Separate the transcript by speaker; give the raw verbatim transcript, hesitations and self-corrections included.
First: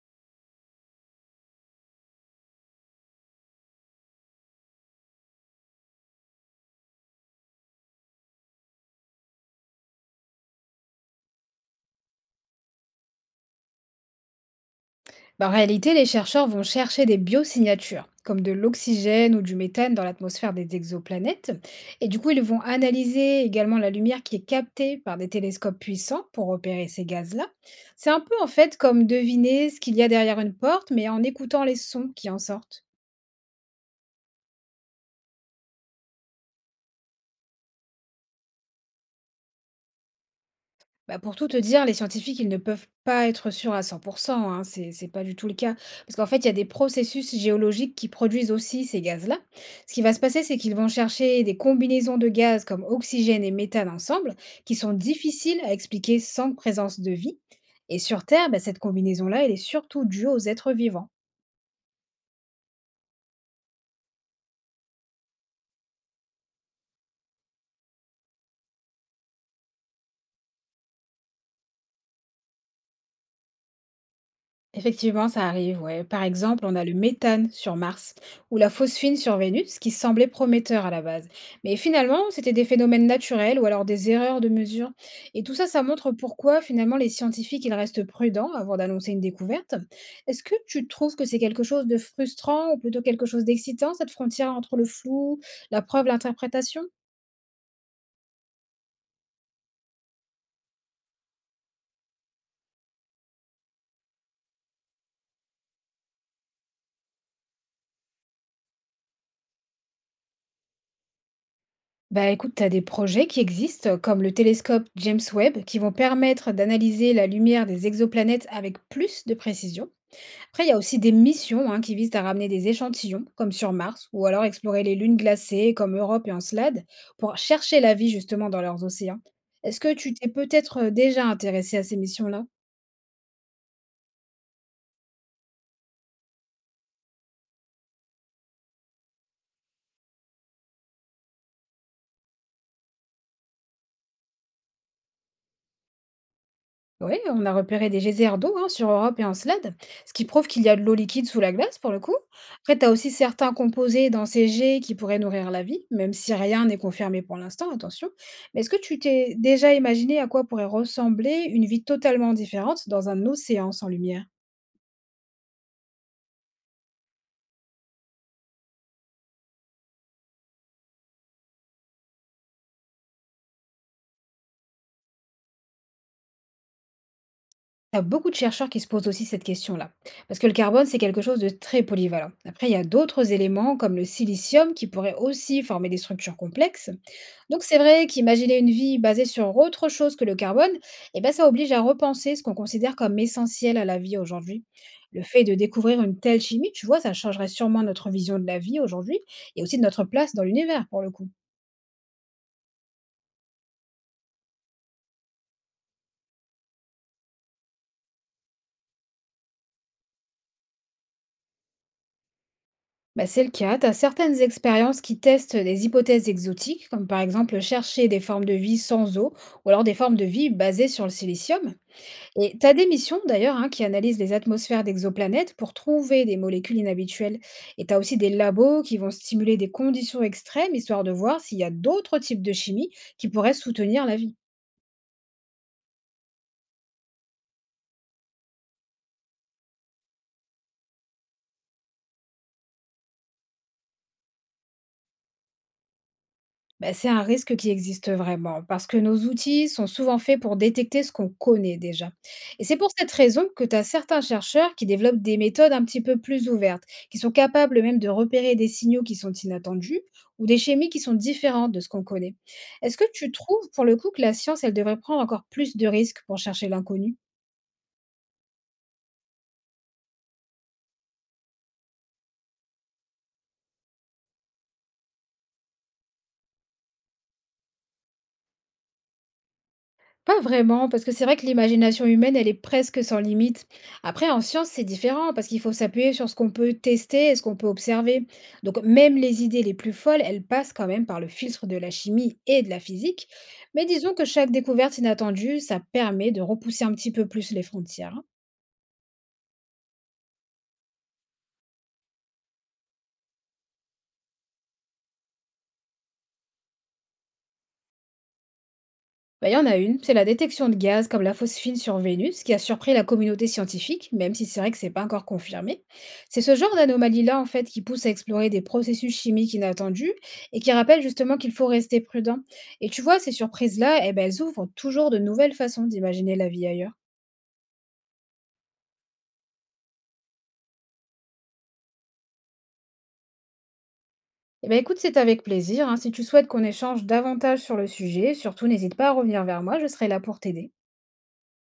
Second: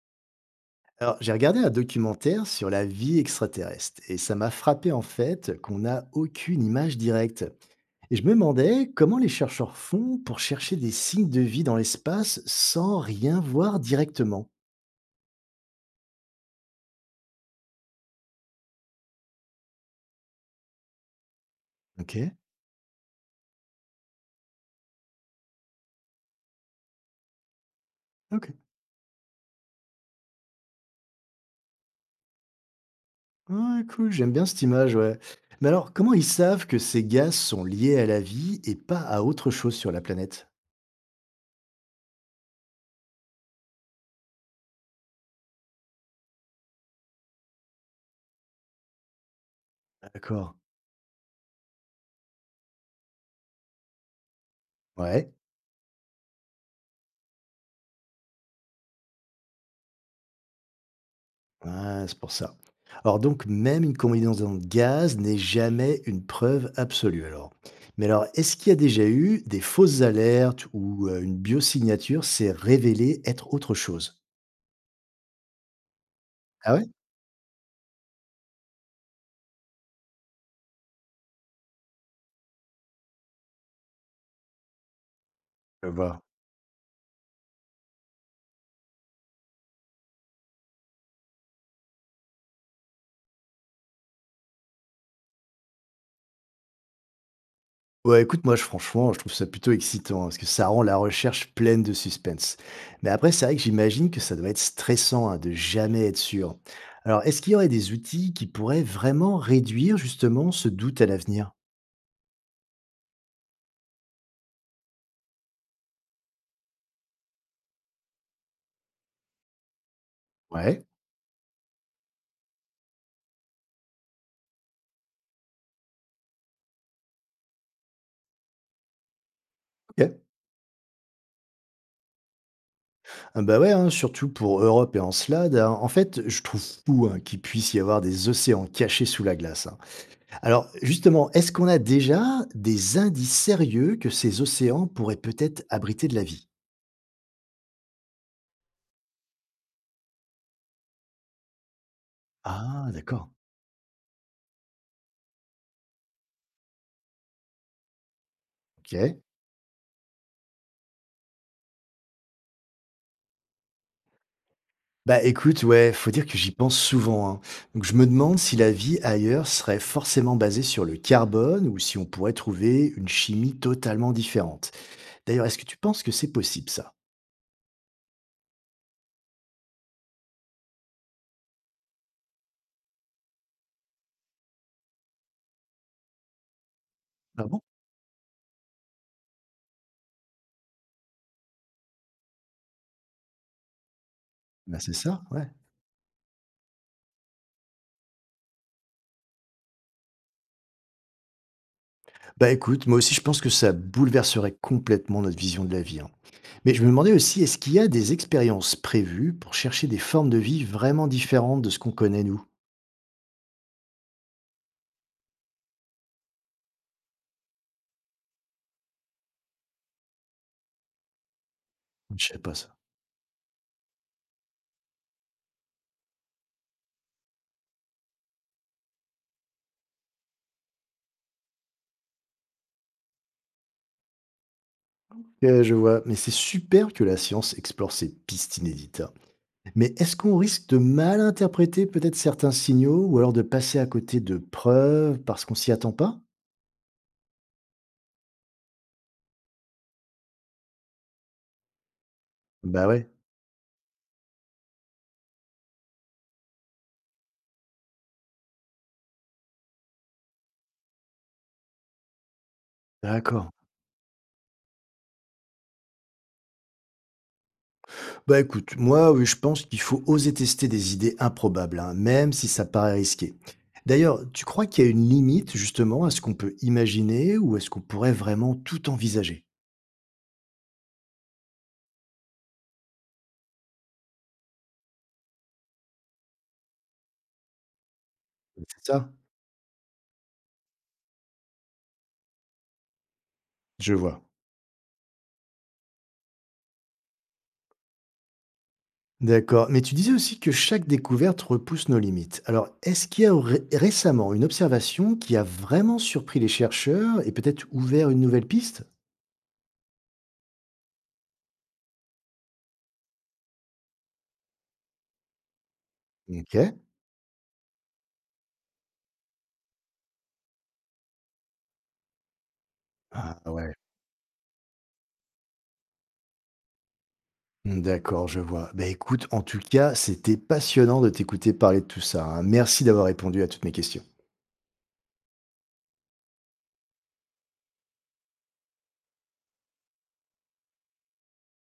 Speaker 1: Alors, j'ai regardé un documentaire sur la vie extraterrestre et ça m'a frappé en fait qu'on n'a aucune image directe. Et je me demandais comment les chercheurs font pour chercher des signes de vie dans l'espace sans rien voir directement.
Speaker 2: Bah, en réalité, les chercheurs vont chercher des biosignatures, comme de l'oxygène ou du méthane dans l'atmosphère des exoplanètes. Et
Speaker 1: Ok,
Speaker 2: du coup, ils vont analyser également la lumière qui est captée par des télescopes puissants pour repérer ces gaz-là. C'est un peu
Speaker 1: ok.
Speaker 2: en fait comme deviner ce qu'il y a derrière une porte, mais en écoutant les sons qui en sortent.
Speaker 1: Ouais, cool, j'aime bien cette image, ouais. Mais alors, comment ils savent que ces gaz sont liés à la vie et pas à autre chose sur la planète?
Speaker 2: Bah, pour tout te dire, les scientifiques, ils ne peuvent pas être sûrs à cent pour cent, hein, c'est c'est pas du tout le cas. Parce qu'en fait, il y a des processus géologiques qui produisent aussi ces gaz-là. Ce qui va se passer,
Speaker 1: D'accord.
Speaker 2: c'est qu'ils vont chercher des combinaisons de gaz comme oxygène et méthane ensemble, qui sont
Speaker 1: Ouais.
Speaker 2: difficiles à expliquer sans présence de vie. Et sur Terre, bah, cette combinaison-là, elle est surtout due aux êtres vivants.
Speaker 1: Ouais, c'est pour ça. Alors donc, même une combinaison de gaz n'est jamais une preuve absolue alors. Mais alors, est-ce qu'il y a déjà eu des fausses alertes ou euh, une biosignature s'est révélée être autre chose?
Speaker 2: Effectivement, ça arrive, ouais. Par exemple,
Speaker 1: Ah
Speaker 2: on
Speaker 1: ouais?
Speaker 2: a le méthane sur Mars ou la phosphine sur Vénus, qui semblait prometteur à la base. Mais finalement, c'était des phénomènes naturels ou alors des erreurs de mesure. Et tout ça, ça
Speaker 1: Je
Speaker 2: montre
Speaker 1: vois.
Speaker 2: pourquoi finalement les scientifiques, ils restent prudents avant d'annoncer une découverte. Est-ce que tu trouves que c'est quelque chose de frustrant ou plutôt quelque chose d'excitant, cette frontière entre le flou, la preuve, l'interprétation?
Speaker 1: Ouais, écoute, moi, je- franchement, je trouve ça plutôt excitant hein, parce que ça rend la recherche pleine de suspense. Mais après, c'est vrai que j'imagine que ça doit être stressant hein, de jamais être sûr. Alors, est-ce qu'il y aurait des outils qui pourraient vraiment réduire justement ce doute à l'avenir?
Speaker 2: Bah écoute, tu as des projets qui existent, comme le télescope James Webb, qui vont permettre d'analyser la lumière des exoplanètes avec plus de précision. Après, il y a
Speaker 1: Ouais,
Speaker 2: aussi des missions, hein, qui visent à ramener des échantillons, comme sur Mars, ou alors explorer les lunes glacées, comme Europe et Encelade, pour chercher la vie justement dans leurs océans. Est-ce que
Speaker 1: ok.
Speaker 2: tu t'es peut-être euh, déjà intéressé à ces missions-là?
Speaker 1: Ah bah, ouais, hein, surtout pour Europe et Encelade, hein. En fait, je trouve fou hein, qu'il puisse y avoir des océans cachés sous la glace, hein. Alors, justement, est-ce qu'on a déjà des indices sérieux que ces océans pourraient peut-être abriter de la vie?
Speaker 2: Oui, on a repéré des geysers d'eau, hein, sur Europe et en Slade, ce qui prouve qu'il y a de l'eau liquide sous la glace pour le coup. Après, tu
Speaker 1: Ah,
Speaker 2: as aussi
Speaker 1: d'accord.
Speaker 2: certains composés dans ces jets qui pourraient nourrir la vie, même si rien n'est confirmé pour l'instant, attention. Mais est-ce que tu
Speaker 1: Ok.
Speaker 2: t'es déjà imaginé à quoi pourrait ressembler une vie totalement différente dans un océan sans lumière?
Speaker 1: Bah écoute, ouais, faut dire que j'y pense souvent, hein. Donc je me demande si la vie ailleurs serait forcément basée sur le carbone ou si on pourrait trouver une chimie totalement différente. D'ailleurs, est-ce que tu penses que c'est possible ça?
Speaker 2: Il y a beaucoup de chercheurs qui se posent aussi cette question-là, parce que le carbone, c'est quelque chose de très polyvalent. Après, il y a d'autres éléments comme le silicium qui pourraient aussi former des structures complexes.
Speaker 1: Ah bon?
Speaker 2: Donc c'est vrai qu'imaginer une vie basée sur autre chose que le carbone, eh ben, ça oblige à repenser ce qu'on considère comme essentiel à la vie aujourd'hui.
Speaker 1: Bah c'est ça,
Speaker 2: Le fait
Speaker 1: ouais.
Speaker 2: de découvrir une telle chimie, tu vois, ça changerait sûrement notre vision de la vie aujourd'hui et aussi de notre place dans l'univers pour le coup.
Speaker 1: Bah écoute, moi aussi je pense que ça bouleverserait complètement notre vision de la vie, hein. Mais je me demandais aussi, est-ce qu'il y a des expériences prévues pour chercher des formes de vie vraiment différentes de ce qu'on connaît nous?
Speaker 2: Bah, c'est le cas, tu as certaines expériences qui testent des hypothèses exotiques, comme par exemple chercher des formes de vie sans eau, ou alors des formes de vie basées sur le silicium.
Speaker 1: Je sais pas
Speaker 2: Et
Speaker 1: ça.
Speaker 2: tu as des missions d'ailleurs, hein, qui analysent les atmosphères d'exoplanètes pour trouver des molécules inhabituelles. Et tu as aussi des labos qui vont stimuler des conditions extrêmes, histoire de voir s'il y a d'autres types de chimie qui pourraient soutenir la vie.
Speaker 1: Euh, je vois, mais c'est super que la science explore ces pistes inédites, hein. Mais est-ce qu'on risque de mal interpréter peut-être certains signaux ou alors de passer à côté de preuves parce qu'on s'y attend pas?
Speaker 2: Ben c'est un risque qui existe vraiment, parce que nos outils sont souvent faits pour détecter ce qu'on connaît déjà. Et c'est
Speaker 1: Bah
Speaker 2: pour
Speaker 1: ouais,
Speaker 2: cette raison que tu as certains chercheurs qui développent des méthodes un petit peu plus ouvertes, qui sont capables même de repérer des signaux qui sont inattendus ou des chimies qui sont différentes de ce qu'on connaît. Est-ce que tu
Speaker 1: d'accord.
Speaker 2: trouves, pour le coup, que la science, elle devrait prendre encore plus de risques pour chercher l'inconnu?
Speaker 1: Bah écoute, moi oui, je pense qu'il faut oser tester des idées improbables, hein, même si ça paraît risqué. D'ailleurs, tu crois qu'il y a une limite justement à ce qu'on peut imaginer ou est-ce qu'on pourrait vraiment tout envisager?
Speaker 2: Pas vraiment, parce que c'est vrai que l'imagination humaine, elle est presque sans limite. Après, en science, c'est différent, parce qu'il faut s'appuyer sur ce qu'on peut tester et ce qu'on peut observer. Donc,
Speaker 1: C'est ça?
Speaker 2: même les idées les plus folles, elles passent quand même par le filtre de la chimie et de la physique. Mais
Speaker 1: Je
Speaker 2: disons
Speaker 1: vois.
Speaker 2: que chaque découverte inattendue, ça permet de repousser un petit peu plus les frontières, hein.
Speaker 1: D'accord. Mais tu disais aussi que chaque découverte repousse nos limites. Alors, est-ce qu'il y a ré- récemment une observation qui a vraiment surpris les chercheurs et peut-être ouvert une nouvelle piste?
Speaker 2: Bah, il y en a une, c'est la détection de gaz comme la phosphine sur Vénus qui a surpris la communauté scientifique, même si c'est vrai que c'est pas encore confirmé. C'est
Speaker 1: Ok.
Speaker 2: ce genre d'anomalie-là en fait qui pousse à explorer des processus chimiques inattendus et qui rappelle justement qu'il faut rester prudent. Et tu vois, ces
Speaker 1: Ah ouais.
Speaker 2: surprises-là, eh ben, elles ouvrent toujours de nouvelles façons d'imaginer la vie ailleurs.
Speaker 1: D'accord, je vois. Bah écoute, en tout cas, c'était passionnant de t'écouter parler de tout ça, hein. Merci d'avoir répondu à toutes mes questions.
Speaker 2: Eh ben, écoute, c'est avec plaisir, hein. Si tu souhaites qu'on échange davantage sur le sujet, surtout n'hésite pas à revenir vers moi, je serai là pour t'aider.